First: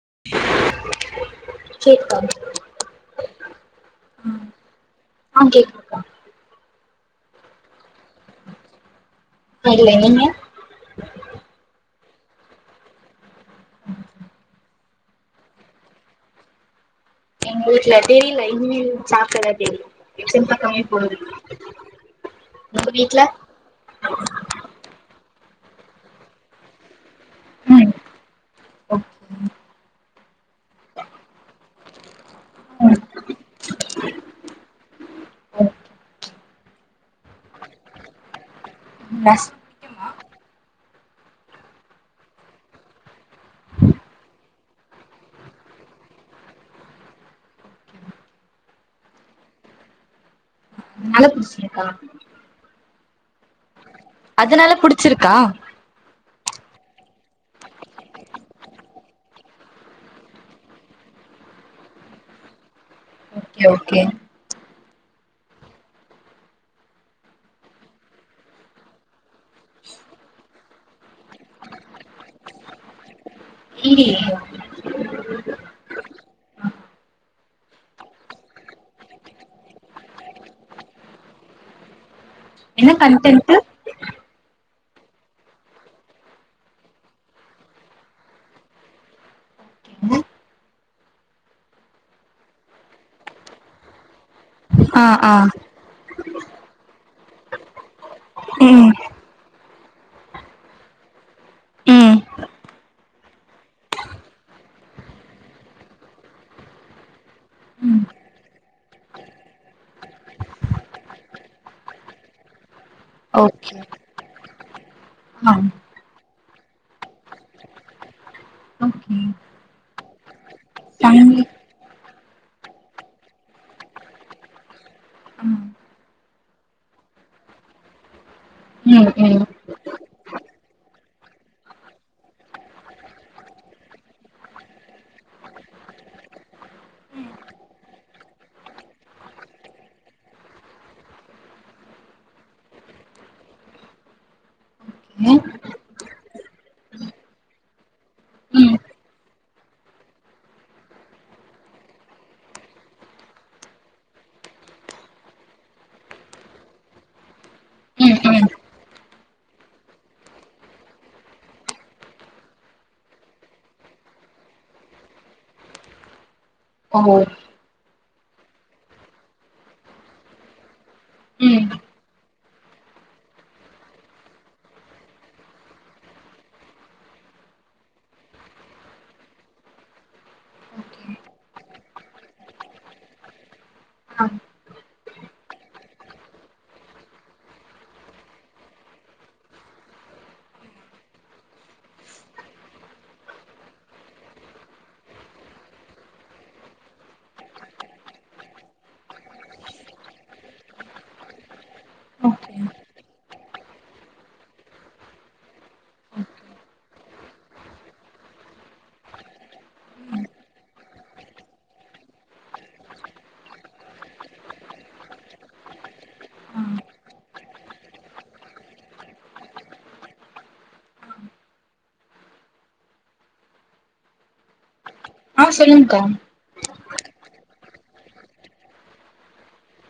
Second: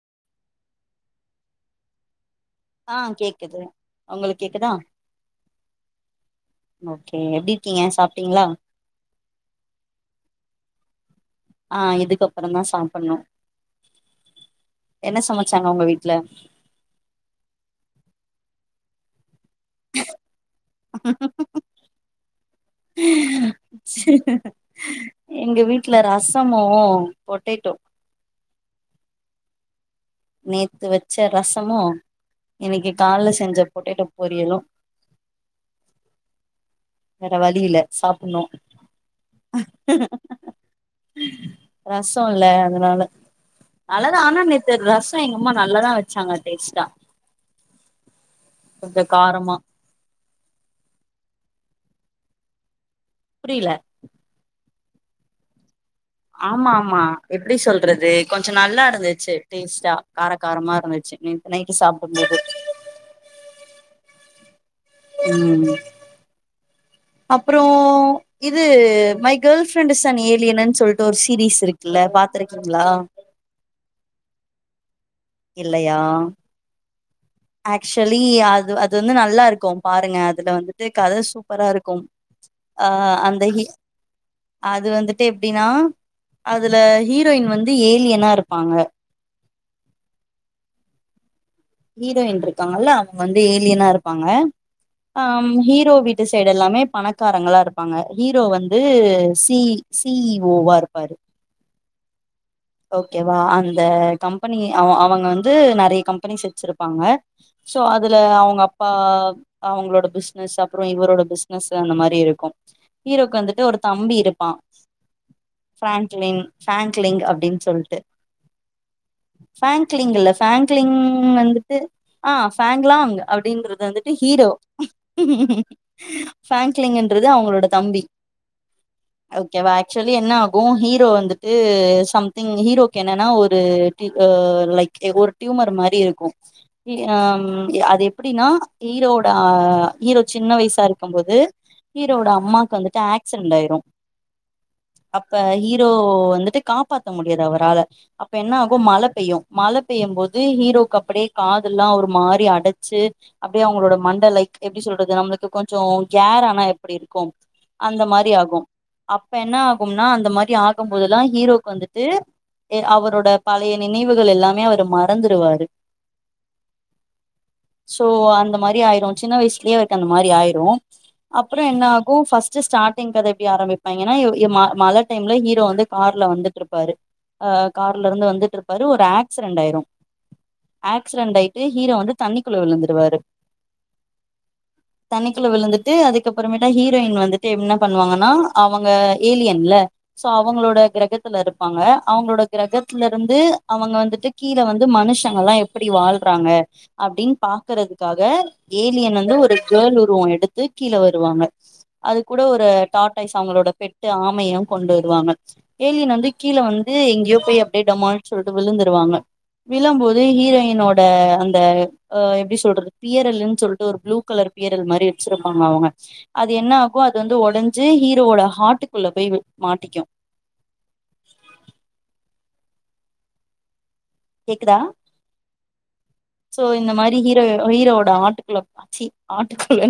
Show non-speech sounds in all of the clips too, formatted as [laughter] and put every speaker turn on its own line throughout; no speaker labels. [unintelligible]
ஆ கேக்குது உங்களுக்கு கேக்குதா
ஆ கேக்குதுக்கா
ஓகே எப்டிருக்கீங்க சாப்
[unintelligible]
ஆ இதுக்கப்புறந்தா சாப்பிடணு
அம் [inaudible]
என்ன சமச்சாங்க உங்க வீட்ல
எங்க வீட்டுல [unintelligible] இன்னு சாப்பல்ல [unintelligible] உங்க வீட்டுல
எங்க வீட்ல ரசமு பொட்டேட்டோ
ஓக்
நேத்து வச்ச ரசமு இன்னைக்கு கால்ல செஞ்ச பொட்டேட்டோ பொரியலு வேற வழியில சாப்பின்ணு
ரஸ்
ரசோ இல்ல அதனால ஆ [unintelligible] ஆனா நேத்து ரஸ் [unintelligible] எங்க அம்மா நல்லாதா வச்சாங்க டேஸ்டா கொஞ்ச காரமா
நல்ல புச்சிருக்கா
புரியல
அதனால புடிச்சிருக்கா
ஆமா ஆமா எப்டி சொல்றது கொஞ்ச நல்லா இருந்துச்சு டேஸ்டா காரக்காரமா இருந்துச்சு நேத்து நைட்டு சாப்பிடும்போது
ஓகே ஓகே
உ அப்புறோ இது மை கேள்ஃப்ரெண்ட் இஸ் அன் ஏலியனுனு சொல்ட்டு ஒரு சீரிஸ் இருக்குல பாத்திருக்கீங்களா
இந்திலியா
இல்லையா ஆக்சுலி அது அது வந்து நல்லா இருக்கு பாருங்க அதுல வந்துட்டு கத சூப்பரா இருக்கு ஆ
என்ன
அந்த
கன்டென்ட்
ஹி அது வந்துட்டு எப்பிடின்னா அதுல ஹீரோயி வந்து ஏலியனா இருப்பாங்க ஹீரோயின் இருக்காங்கல்ல அவங்க வந்து ஏலியனா இருப்பாங்க
ஆ ஆ
அம் ஹீரோ வீட் ட்டு சைடு எல்லாமே பணக்காரங்களா இருப்பாங்க ஹீரோ வந்து
ம்
சி சியிஓவா இருப்பாரு
ம்
ஓகேவா அந்த கம்பெனி அவ அவங்க வந்து நெறைய கம்பெனிஸ் வச்சிருப்பாங்க சோ அதுல அவங்க அப்பா அவங்களோட பிஸ்னஸ் அப்புறோ இவரோட பிஸ்னஸ் அந்த மாரி இருக்கு ஹீரோக்கு வந்துட்டு
ஓகே
ஒரு தம்பி இருக் பா
ஆ
ஃபிரான்டிலிங்க ஃபிரங்கலிங் அப்டின் சொல்ட்டு
ஓகே
ஃபேங்கிலிங் இல்ல ஃபேங்க்லிங்
ஃபைனலி
வந்துட்டு ஆ ஃபேங்க்லாங் அப்பிடின்றது வந்துட்டு ஹீரோ
ஆ ம்
ஃபேங்கிலிங்ன்றது அவங்களோட தம்பி
ம் ஓகே ம்
ஓகேவா ஆக்சுலி என்ன ஆகு ஹீரோ வந்துட்டு சம் திங் ஹீரோக்கு என்னன்னா ஒரு டி ஆ லைக் டியுமர் மாரி இருக்கு இ ஏம் அது எப்பிடினா ஹீரோவோட ஆ ஹீரோ சின்ன வயசா இருக்கு போது ஹீரோவோட அம்மாக்கு வந்துட்டு ஆக்சிரன்ட் ஆயிரு அப்ப
ம்
ஹீரோ வந்துட்டு காப்பாத் த்த முடியாது அவரால அப்ப என்ன
ம்
ஆகு மழ பெய்யு மழ பெய்ய போது ஹீரோக்கு அப்பிடியே காது எல்லா ஒரு மாரி அடச்சி அப்பிடியே அவங்களோட மண்டா லைக் எப்பிடி சொல்லறது நம்லுக்கு கொஞ்சோ கேரானா எப்பிடி இருக்கு அந்த மாரி ஆகு அப்ப என்ன ஆகும்னா அந்த மாரி ஆகம் போதல்லா ஹீரோக்கு வந்து து அவரோட பழைய நினைவுகள் எல்லாமே அவரு மறந்துருவாரு
ஓ
சோ அந்த மாரி ஆயிரு சின்ன வயசிலியே அவருக்கு அந்த மாரி ஆயிரு அப்புறோ
ம்
என்ன ஆகு ஃபஸ்ட் ஸ்டார்ட்டிங் கத எப்டி ஆரம்பிப்பாயிங்கனா எ ம மழ டைம்ல ஹீரோ வந்து கார்ல வந்து ட்ருப்பாரு ஆ கார்ல இருந்து வந்துட்டு இருப்பாரு ஒரு ஆக்சிரென்ட் ஆயிரும்
ஓகே
ஆக்சிரென்ட் ஆயிட்டு ஹீரோ வந்து தண்ணிக்குள்ள விழுந்துருவாரு
ஆ
தண்ணிக்குள்ள விழுந்துட்டு அதுக்கப்புறமேட்டா ஹீரோயின் வந்துட்டு என்ன பண்ணுவாங்கனா அவங்க ஏலியன் இல்ல சோ அவங்களோட கிரக த்ல இருப்பாங்க அவங்களோட கிரகத்துல இருந்து அவங்க வந்துட்டு கீழ வந்து மனுஷங்க எல்லா எப்பிடி வாழ்றாங்க அப்டின் பாக்குறதுக்காக ஏலியன் வந்து ஒ கேள் உருவோ எடுத்து கீழ வருவாங்க அது கூட
ஓகே
ஒரு டாட்டாய்ஸ் அவங்களோட பெட்டு ஆமை யு கொண்டு வருவாங்க ஏலியன் வந்து கீழ வந்து எங்கேயோ போய் அப்டியே டாமல்னு சொல்ட்டு விழுந்துருவாங்க விழம் போது ஹீரோயின்னோட அந்த ஆ எப்பிடி சொல்லறது பியாரெல்லான்னு சொல்ட்டு புளு கலர் பியரல் மாரி வச்சிருப்பாங்க அவங்க அது என்னாகு அது வந்து ஒடஞ்சி ஹீரோவோட ஹார்ட்குள்ள போய்மாட்டிக்கு [inaudible] கேக்குதா
ஆ சொல்லுங்க்கா
இப்போ இந்த மாரி ஹீரோ ஹீரோட ஆட்டுக்குள்ள ஆட்டுக்குள்ள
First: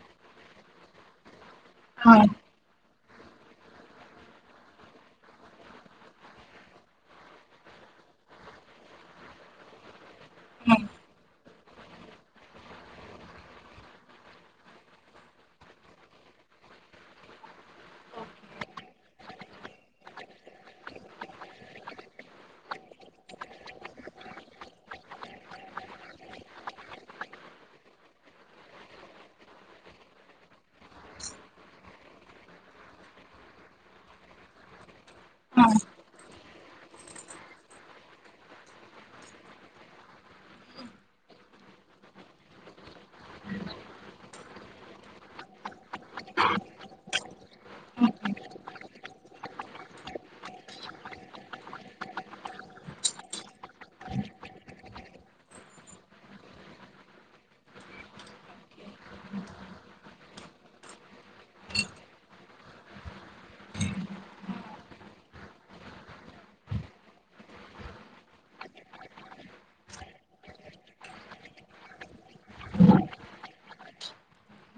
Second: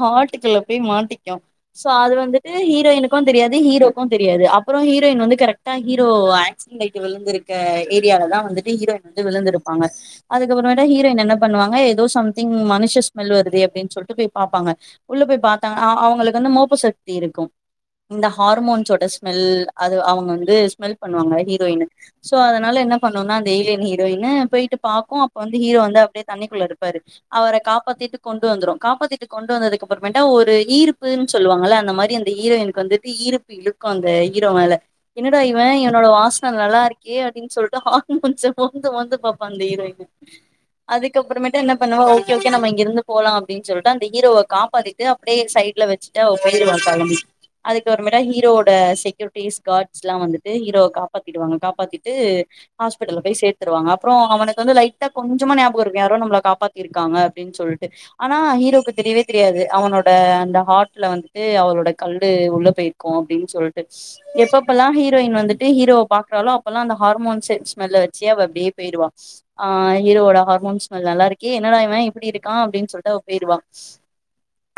ஹட்டுக்குள்ள போய் மாட்டிக்கு சோ
ஆ
அது வந்துட்டு ஹீரோயின்க் க்கு தெரியாது ஹீரோக்கு தெரியாது அப்புறோ ஹீரோயின் வந்து கரெக்டா ஹீரோ ஆக்சடன்ட்டாய்ட்டு விழு க்க ஏரியாலதா வந்துட்டு ஹீரோயின் வந்து விழுந்திருப்பாங்க அதுக்கப்பமேட்டு ஹீரோயின் என்ன பண்ணுவாங்க எதோ சம்திங் மனுஷ ஸ்மெல் வருதே அப்டின் சொல்ட்டு போய் பாப்பாங்க உள்ள போய் பாத்தாங்க் அ அவங்களுக்கு வந்து மோப்ப சத்தி இருக்கு இந்த ஹார்மோன்ஸோட ஸ்மெல் அது அவங்க வந்து ஸ்மெல் பண்ணுவாங்க ஹீரோயின்னு சோ அதனால என்ன பண்ணுவோம்னா அந்த ஏயலியன் ஹீரோயின்னு போயிட்டு பாக்கு அப்ப வந்து ஹீரோ வந்து அப்பிடியே தண்ணிக்குள்ள இருப்பாரு அவர காப்பாத்திட்டு கொண்டு வந்துரு காப்பாத்திட்டு கொண்டு வந்ததுக்கு அப்புறமேட்டா ஒரு ஈர்ப்புன்னு சொல்லுவாங்கல்ல அந்த மாரி அந்த ஹீரயின்கக்கு வந்துட்டு ஈரப்பு இழுக்கு அந்த ஹீரோ மேல என்னடா
ஆ
இவ இவனோட வாச ந நல்லா இருக் கே அப்டின் சொல்ட்டு ஹார்மோன்ஸ் மொந்து மொந்து பாப்பா அந்த ஹீரோயினு அதுக்கப்புறமேட் என்ன பண்ணுவ ஓகே ஓகே நம்ம இங்க இருந்து போலா அப்டின் சொல்ட்டு அந்த ஹீரோவ காப்பாத்திட்டு அப்டியே சைடுல வச்சிட்டு போய்ருவா கெளம்பி அதுக்கப்புறமேட்டா ஹீரோட செக்யூரிட்டிஸ் காட் எல்லா வந்துட்டு ஹீரோவ காப்பாத்திடுவாங்க காப் ப்பாதிட்டு ஹாஸ்பிட்டல போய் சேத்தருவாங்க அப்புறோ அவனுக்கு வந்து லைட்டா கொஞ்சமா ஞாபகம் இருக்கு யாரோ நம்மள காப்பாத்திருக்காங்க அப்பிடின் சொல்ட்டு ஆனா ஹீரோக்கு தெரியவே தெரியாது அவனோட அந்த ஹார்ட்ல வந்துட்டு அவளோட கல்லு உள்ள போயிருக்கு அப்டின் சொல்லிட்டு எப்பபெல்லா ஹீரோயின் வந்துட்டு ஹீரோ பாக்குறாலோ அப்பெல்லா அந்த ஹார்மோன்ஸ் ஸ்மல்ல வச்சே அவ அப்டியே போயிருவா ஆ ஹரோட ஹார்மோன்ஸ் ஸ்மெல்ல நல்லா இருக்கு என்னடா இவ இப்டி இரு க்கா அப்டின் சொல்ட்டு அவ போயிருவா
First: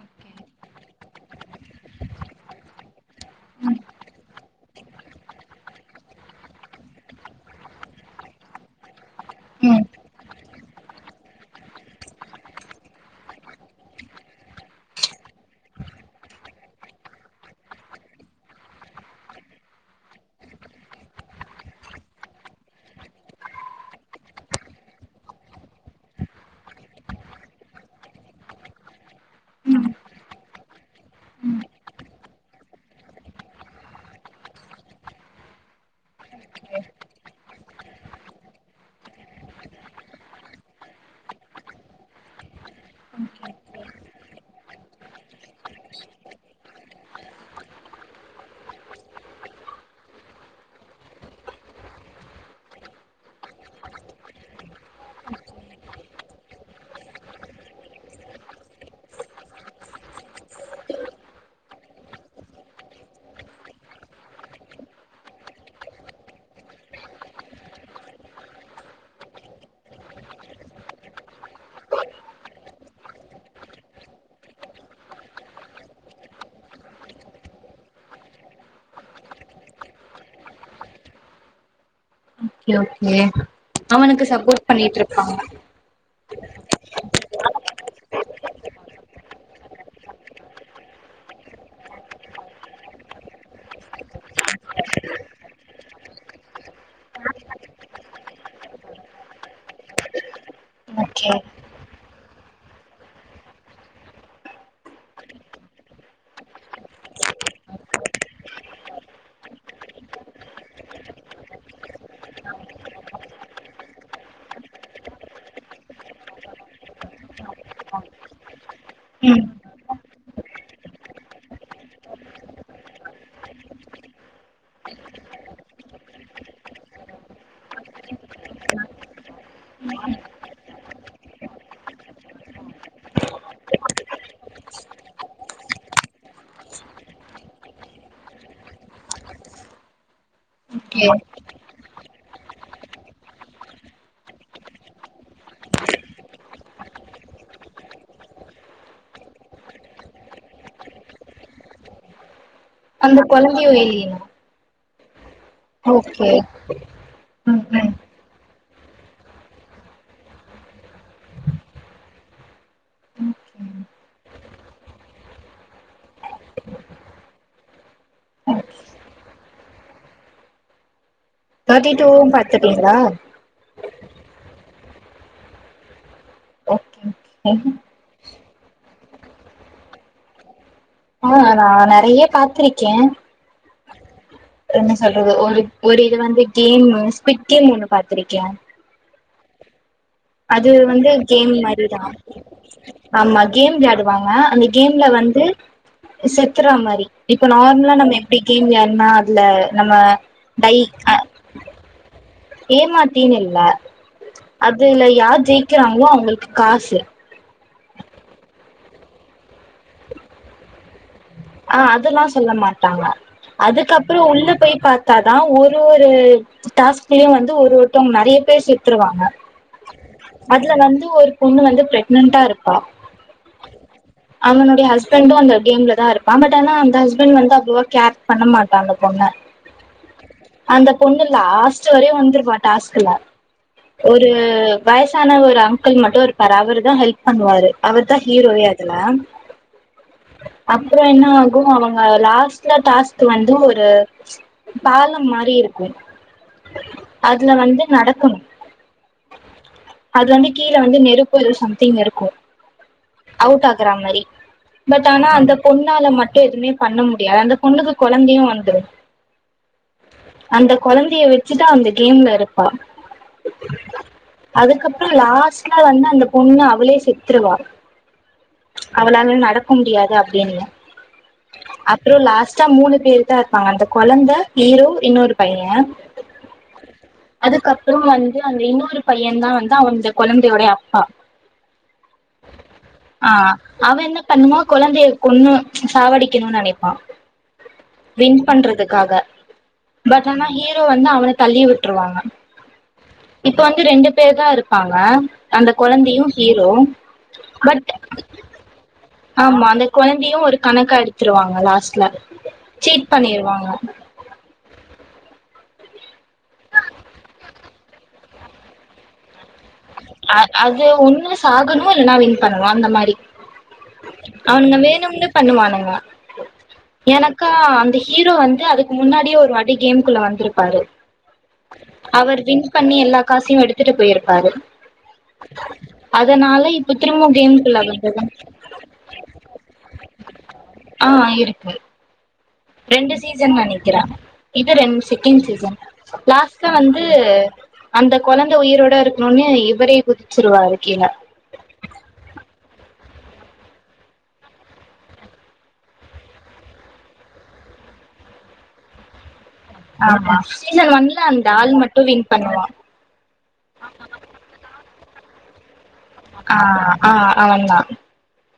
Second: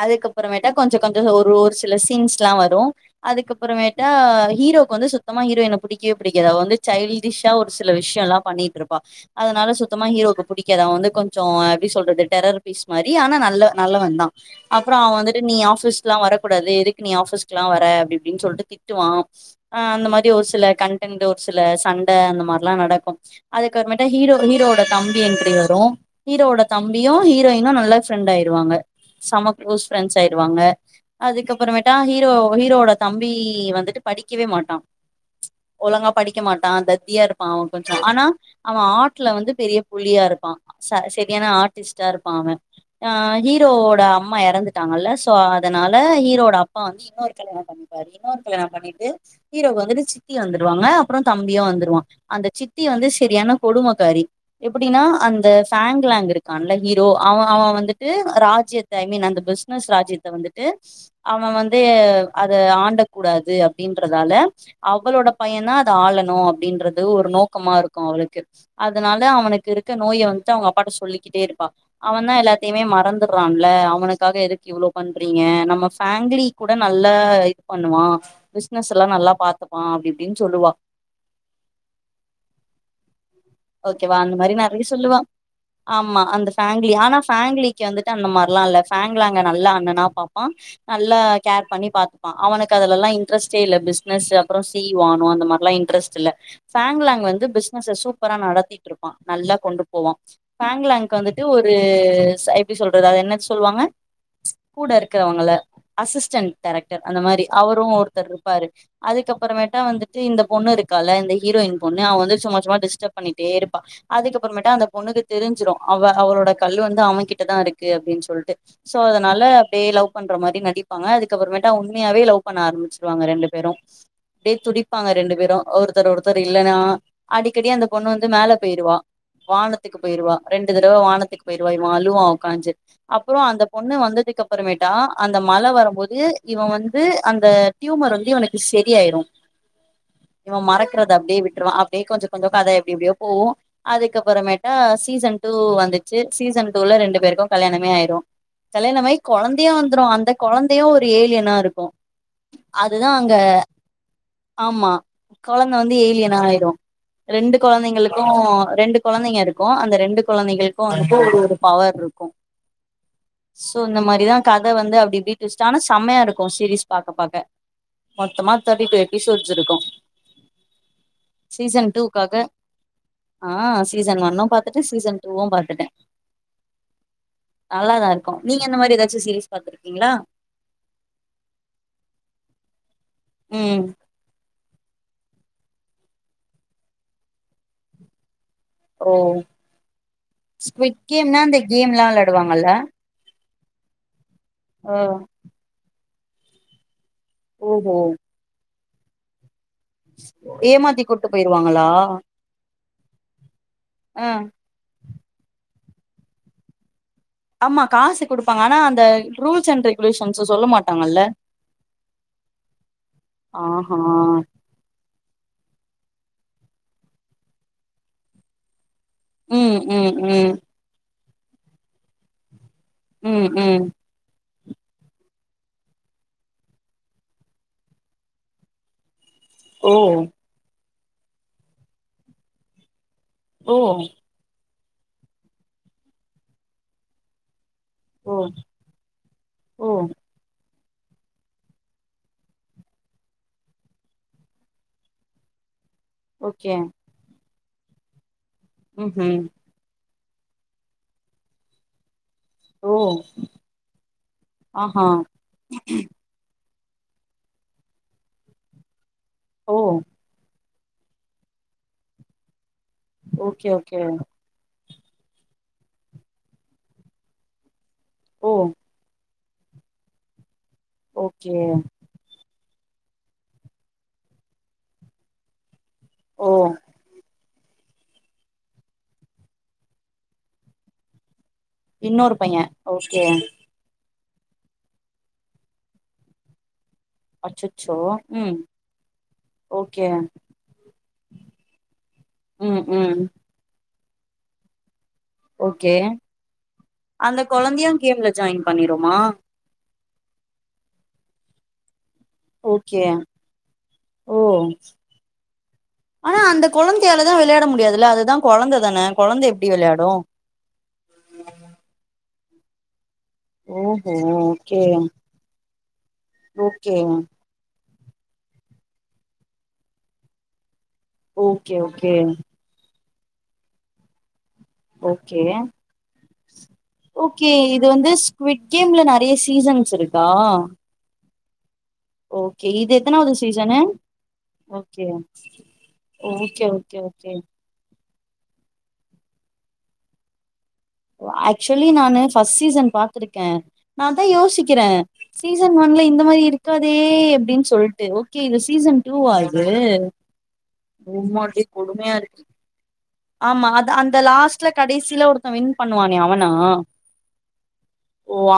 அதுக்கப்புறமேட்டா கொஞ்ச கொஞ்ச ஒரு ஒரு சில சீன்ஸ்ல்லா வரு
ம்
அதுக்கப்புறமேட்டா ஹீரோக்கு வந்து சுத்தமா ஹீரோயன புடிக்கவே புடிக்காது அவ வந்து சைல்டிஷ்ஷா ஒரு சில விஷ்யோ எல்லா பண்ணிட்டு இருப்பா அதனால சுத்தமா ஹீரோக்கு புடிக் க்காது அவ வந்து கொஞ்சோ எப்டி சொல்றது டெரர் பீஸ் மாரி ஆனா நல்ல நல்ல வந்தா அப்புறோ அவ வந்துட்டு நீ ஆபீஸ்ல்லா வரக்கூடாது எதுக்கு நீ ஆபீஸ்ல்லா வர அப்டி இப்பிடின் சொல்ட்டு திட்டுவா அ அந்த மாரி ஒரு சில கண்டன்ட் சில சண்ட அந்த மாரி நடக்கு அதுக்கறே மேட்டு ஹீரோட தம்பி என்ட்ரி வரு ஹீரோட தம்பியு ஹீரோயினு நல்ல ஃப்ரெண்ட் ஆயிருவாங்க சம குளோஸ்
ம்
ஃப்ரெண்ட் ஆயிருவாங்க
ம்
அதுக்கப்புறமேட்டா ஆ ஹீரோவோட தம்பி வந்துட்டு படிக்கவேமாட்டா ஒழுங்கா க்க மாட்டா
ம்
தத்தியா இருப்பா அவ கொஞ்சோ ஆனா அவ ஆர்ட்ல வந்து பெரிய புலியா இருப்பா ச செரியான ஆர்ட்டிஸ்ட்டா இருப்பா அவ ஆ
ஓகே
ஹீரோட அம்மா எறந்துட்டாங்கல்ல சோ அதனால ஹீரோவோட அப்பா வந்து இன்னொரு கல்யாணோ பண்ணிப்பாரு இன்னொரு கல்யாணோ பண்ணிட்டு ஹீரோக்கு வந்துட்டு சித்தி வந்துடுவாங்க அ அப்புற தம்பியு வந்துருவா அந்த சித்தி வந்து செரியான கொடுமக்காரி எப்பிடின்னா அந்த ஃபேங்லாங் இருக்கான்ல ஹீரோ அவ அவ வந்துட்டு ராஜ்யத்த ஐ மீன் அந்த பிஸ்னஸ் ராஜ்யத்த வந்துட்டு அவ வந்து அத ஆண்டக்கூடாது அப்டின்றதால அவளோட பையந்தா ஆளணு அப்டின்றது ஒரு நோக்கமா இருக்கு அவளுக்கு அதனால அவனுக்கு இருக்க நோய வந்ட்டு அவங்க அப்பாட்ட சொல்லிக்கிட்டே இருப்பா அவந்தா எல்லாத்தையுமே மறந்துர்றான்ல அவனுக்காக எதுக்கு இவ்ளோ பண்றீங்க நம்ம ஃபேங்லி கூட நல்லா இது பண்ணுவா பிசினஸ் எல்லா நல்லா பாத்தப்பா அப்டி இப்டின்னு சொல்லுவா
ஓகே ஓகே
ஓகேவா
அவனுக்கு
அந்த மாரி
சப்போர்ட்
நெறைய சொல்லுவா
பண்ணிட்ருப்பாங்க
ஆமா அந்த ஃபேங்லி ஆனா ஃபேங்லிக்கு வந்துட்டு அந்த மாரலா இல்ல ஃபேங்லாங்க நல்ல அண்ணனா பாப்பா நல்லா கேர் பண்ணி பாத்துப்பா அவனுக்கு அதுல எல்லா இன்ட்ரெஸ்ட்டே இல்ல பிசினஸ் அப்புறோ சி இ ஓ ஆவணு அந்த மாரிலா இன்ட்ரெஸ்ட் இல்ல ஃபேங்லாங் வந்து பிஸ்னஸ சூ ப்பரா நடத்திட்ருப்பா நல்லா கொண்டு போவா ஃபேங்லாங்க்கு
ஓகே
வந்துட்டு ஒரு ச எப்டி சொல்றது அது என்ன சொல்வாங்க கூட இருக்கறவங்கள அசிஸ்டண்ட் கேரக்டர் அந்த மாரி அவரு ஒருத்தர் இருப்பாரு அதுக்கப்புறமேட்ட வந்துட்டு இந்த பொண்ணு இருக்கால்ல இந்த ஹீரோயின் பொண்ணு அவ வந்து சும்மா சும்மா டிஸ்டப் பண்ணிட்டே இருப்பா அதுக்கப்புறமேட்டா அந்த பொண்ணுக்கு தெரிஞ்சிரு அவ அவளோட கல்லு வந்து அவன்கிட்டதா இருக்கு அப்டின்னு சொல்ட்டு சோ
ம்
அதனால அப்டியே லவ் பண்ற மாரி நடிப்பாங்க அதுக்கப்புறமேட்டா உண்மையாவே லவ் பண்ண ஆரம்பிச்சிருவாங்க ரெண்டு பேரு அப்டியே துடிப்பாங்க ரெண்டு பேரு ஒருத்தர் ஒருத்தர் இல்லன்னா அடிக்கடி அந்த பொண்ணு வந்து மேல போயிருவா வானத்துக்கு போயிருவா ரெண்டு தடவ வானத்துக்கு போயிருவா இவ அழுவா உக்காஞ்சு அப்புறோ அந்த பொண்ணு வந்ததுக்கு அப்புறமேட்டா அந்த மழ வரும்போது இவ வந்து அந்த டியூமர் வந்து இவனுக்கு செரியாயிரு இவ
ஓகே
மறக்கறத அப்டியே விட்ருவான் அ அப்டியே கொஞ்ச கொஞ்ச கத எப்டி எப்டியோ போவு அதுக்கப்புறமேட்டா சீசன் டூ வந்துச்சு சீசன் டூ ல ரெண்டு பேருக்கு கல்யாணமே ஆயிரு கல்யாணமாயி கொழந்தையு வந்துரு அந்த கொழந்தையு ஒரு ஏலியனா இருக்கு அதுதா
அந்த
அங்க
கொழந்தையு வெளியனா
ஆமா கொழந்த வந்து
ஓகே
ஏலியனா ஆயிரு ரெண்டு
ம்
கொழந்தைங்களுக்கு ரெண்டு கொழந்தைக இருக்கு அந்த ரெண்டு கொழந்தைகளுக்கு வந்துட்டு ஒரு ஒரு பவர் இருக்கு சோ
ம்
இந்த மாரிதா கத வந்து அப்டி இப்டி டுவிஸ்டா ஆனா செம்மையா இருக்கு சீரிஸ் பாக்க பாக்க மொத்தமா தேர்ட்டி டூ எபிசோட்ஸ் இருக்கு சீசன் டூ க்காக
ட்டீங்களா
சன் ஒன்னு பாத்துட்டே சீசன் டூவு பாத்துட்டே
ஓகே ஓகே
நல்லாதா இரு க்கு நீங்க இந்தா மாரி ஏதாச்சு சீரிஸ் பாத்துருக்கீங்களா
ஆ நா நெறைய பாத்திருக்கே
ம்
என்ன சொல்றது ஒரு ஒரு இது வந்து கேமு ஸ்குவிட் கேம் ஒன்னு பாத்திருக்கே
ஓ
அது
ஸ்குவிட்
வந்து
கேம்னா
கேம்
அந்த
மாரிதா
கேம்லா வெளாடுவாங்கல்ல
ஆமா கேம் விளையாடுவாங்க அந்த
ஆ
கேம்ல வந்து செத்துர்றா மாரி இப்ப
ஓஹோ
நார்மலா நம்ம எப்டி கேம் விளையாடு ன்னா அதுல நம்ம டை அ
களா
ஏமாத்தினு இல்ல அதுல யார் ஜெயிக்கிறாங்களோ அவங்களுக்கு காசு
ஆமா காசு குடுப்பாங்க ஆனா அந்த ரூல்ஸ் அண்ட் ரெகுலேஷன்ஸ சொல்ல மாட்டாங்கல்ல
ஆ அதல்லா சொல்ல மாட்டாங்க அதுக்கப்புறோ
ஆஹா
உள்ள போய் பா த்தாதா ஒரு ஒரு டாஸ்க்லயு வந்து ஒரு ஒருத்தவங்க நெறைய பேர் செ த்துருவாங்க
ம் ம் ம்
அதுல வந்து ஒரு பொண்ணு வந்து பிரக்னன்டா இருப்பா
ம் ம்
அவளுடைய ஹஸ்பண்டு அந்த கேம்லதா இரு ப்பா அந்த டைம்ல அந்த ஹஸ்பண்ட் வந்து அவ்ளவா கேர் பண்ண மாட்டா அந்த பொண்ண
ஓ
அந்த பொண்ணு லாஸ்ட் வரையு வந்திருப்பா டாஸ்க்ல
ஓ
ஒரு வயசான ஒரு அங்கிள் மட்டு இருப்பாரு அவுருதா ஹெல்ப் பண்ணுவாரு அவுருதா
ஓ
ஹீரோவே அதுல
ஓ
அ ப்றோ என்ன ஆகு அவங்க லாஸ்ட்ல டாஸ்க் வந்து ஒரு பாலம் மாரி இரு
ஓகே
துல வந்து நடக்கணு
ம் ஹும்
அது வந்து கீழ வந்து நெருப்பு எதோ சம்திங் இருக்கு
ஓ
அவுட் ஆகுற மாரி
ஆஹா
பட் ஆனா அந்த பொண்ணால மட்டு எதுமே பண்ண முடியாது அந்த பொண்ணுக்கு கொழந்தையு வந்துரு
ஓ
அந்த கொழந்தைய வெச்சுட்டு அந்த கேம்ல இரு
ஓகே ஓகே
றோ லாஸ்ட்ல வந்து அந்த பொண்ணு அவளே செத்துருவா
ஓ
அவளால நட க்க முடியாதா கேம்ல
ஓகே
அப்றோ லாஸ் மூனு பேரு தா இருப்பாங்க அந்த கொழந்த ஹீரோ இன்னொரு பைய
ஓ
அதுக்கப்பறோ வந்து அந்த இன்னோரு பையந்தா வந்து அந்த கொழந்தயோட அப்பா
இன்னோரு பைய ஓகே
பண்ணுமா கொழந்தய கொன்னு சாவடிக்கணும்னு நெனப்பா
அச்சச்சோ
வின்
ம்
பண்றதுக்காக
ஓகே
பட் ஆனா ஹீரோ வந்து அவன தள்ளி விட்ருவாங்க
ம் ம்
இப்ப வந்து ரெண்டு இப்டியேதா இருப்பாங்க அந்த
ஓகே
கொழந்தையு ஹீரோ
அந்த
பட்
கொழந்தையு கேம்ல ஜாயின் பண்ணிருமா
ஆமா அந்த கொழந்தையு ஒரு கணக்கா எடுத்துருவாங்க லாஸ்ட்ல
ஓகே
சீட் பண்ணிருவாங்க
ஓ ஆனா அந்த கொழந்தையாலதா விளையாட முடியாதுல்ல அதுதா கொழந்த தான கொழந்த எப்டி விளையாடு
அ அது ஒன்னு சாகணு இல்ல நா வின் பண்ணுவா அந்த மாரி
ஓஹோ
அவனுங்க
ஓகே
வேணுமேனு பண்ணுவானுங்க
ஓகே
எனக்கா அந்த ஹீரோ வந்து அதுக்கு முன்னாடியே ஒரு வாட்டி கேமுகுள்ள வந்திருப்பாரு
ஓகே ஓகே
அவர் வின் பண்ணி எல்லா காசயு எடுத்துட்டு போயிருப்பாரு
ஓகே
அதனால இப்ப திரும்ப
ஓகே
கேம்குள்ள
இது வந்து
வந்தது
ஸ்விட் கேம்ல நெறய சீசன்ஸ் இருக்கா
ஆ [unintelligible]
ஓகே இது
ரெண்டு
எத்தனாவது
சீசன்ல
சீசனு
நெனக்கிறா இது ரெண்டு
ஓகே
செகண்ட் சீசன்
ஓகே
லாஸ்ட்ல
ஓகே
வந்து
ஓகே
அந்த கொழந்த உயிரோட இருக்கணுனு இவரே குதிச்சிருவாரு கீழ
ஆக்சுவலி நானு பஸ்ட் சீசன் பா இருக்கே நா தா யோசிக்கிறே சீசன் ஒன்ல இந்த மாதிரி இருக்காதே அப்டின்னு சொல்ட்டு ஓகே இது சீசன் டூ வா
ஆமா சீசன் ஒன்ல அந்த
அப்டியே
ஆள் மட்டு
கொடுமையா
வின்
இருக்கு
பண்ணுவா
ஆமா அது அந்த லாஸ்ட்ல கடைசியில ஒருத்த வின் பண்ணுவானே அவனா
ஆ ஆ அவந்தா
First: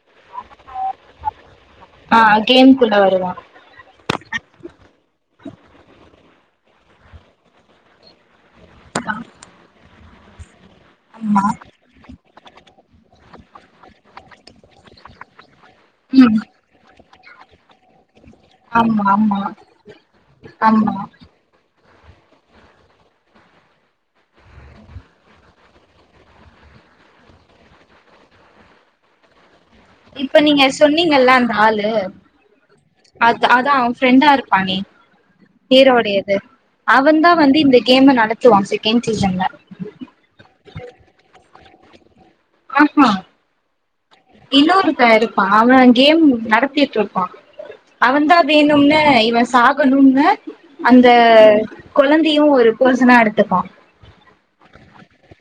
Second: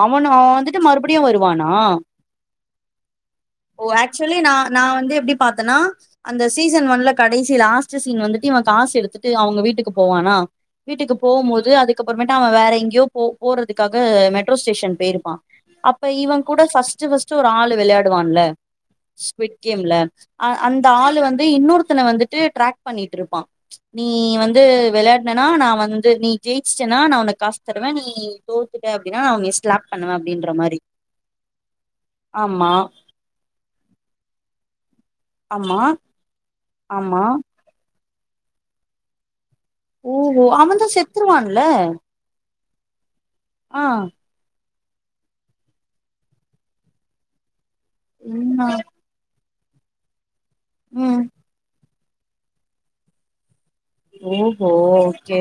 மோனோ வந்துட்டு மறுபடியு வரு வானா
ஆ கேம்குள்ள வருவா
ஓ ஆக்சுலி நா நா வந்து எப்டி பாத்தனா அந்த சீசன் ஒன்ல கடைசில லாஸ்ட் சீன் வந்து இவ காசு எடுத்து தா அவங்க வீட்டுக்கு போவானா வீட்டுக்கு
ஆமா
போம்போது அதுக்கப்புறமேட்ட அவ வேற எங்க யோ போ போறதுக்காக மெட்ரோ ஸ்டேஷன் போயிருப்பா அப்ப
ம்
இவங் கூட ஃபஸ்ட் ஃபஸ்ட் ச்சோ ஒரு ஆள் விளையாட் ட்டுவான் இல்ல
ஆமா ஆமா
சுவீட் கேம்ல அ அந்த
ஆமா
ஆள் வந்து இன்னொரு த்தன வந்துட்டு டிராக் பண்ணிட்டு இருப்பா நீ வந்து விளையாடனனா நா வந்து நீ ஜெயிச்ட்டேனா நா உனக்கு காசு தருவே நீ தோத்துட்ட அப்டின்னா நா உன் இஷ்
இப்ப நீங்க சொன்னீங்கல்ல அந்த ஆளு
ஆமா
அத அதா அவன் ஃப்ரெண்டா இருப்பானே
ஆமா
நீீரோடையது
ஆமா
அவதா வந்து இந்த கே கேம்ம நடத்துவா செகண்ட் சீசன்ல
ல
ஆஹா இன்னொரு க்க இருப்பா அவ கேம் நடத்திட்டு இருப்பா அவதா
என்ன
வேணும்னு இவ சாகணும்னு அந்த
ம்
கொழந்தையு ஒரு போசனா எடுத்துப்பா
ஓஹோ கே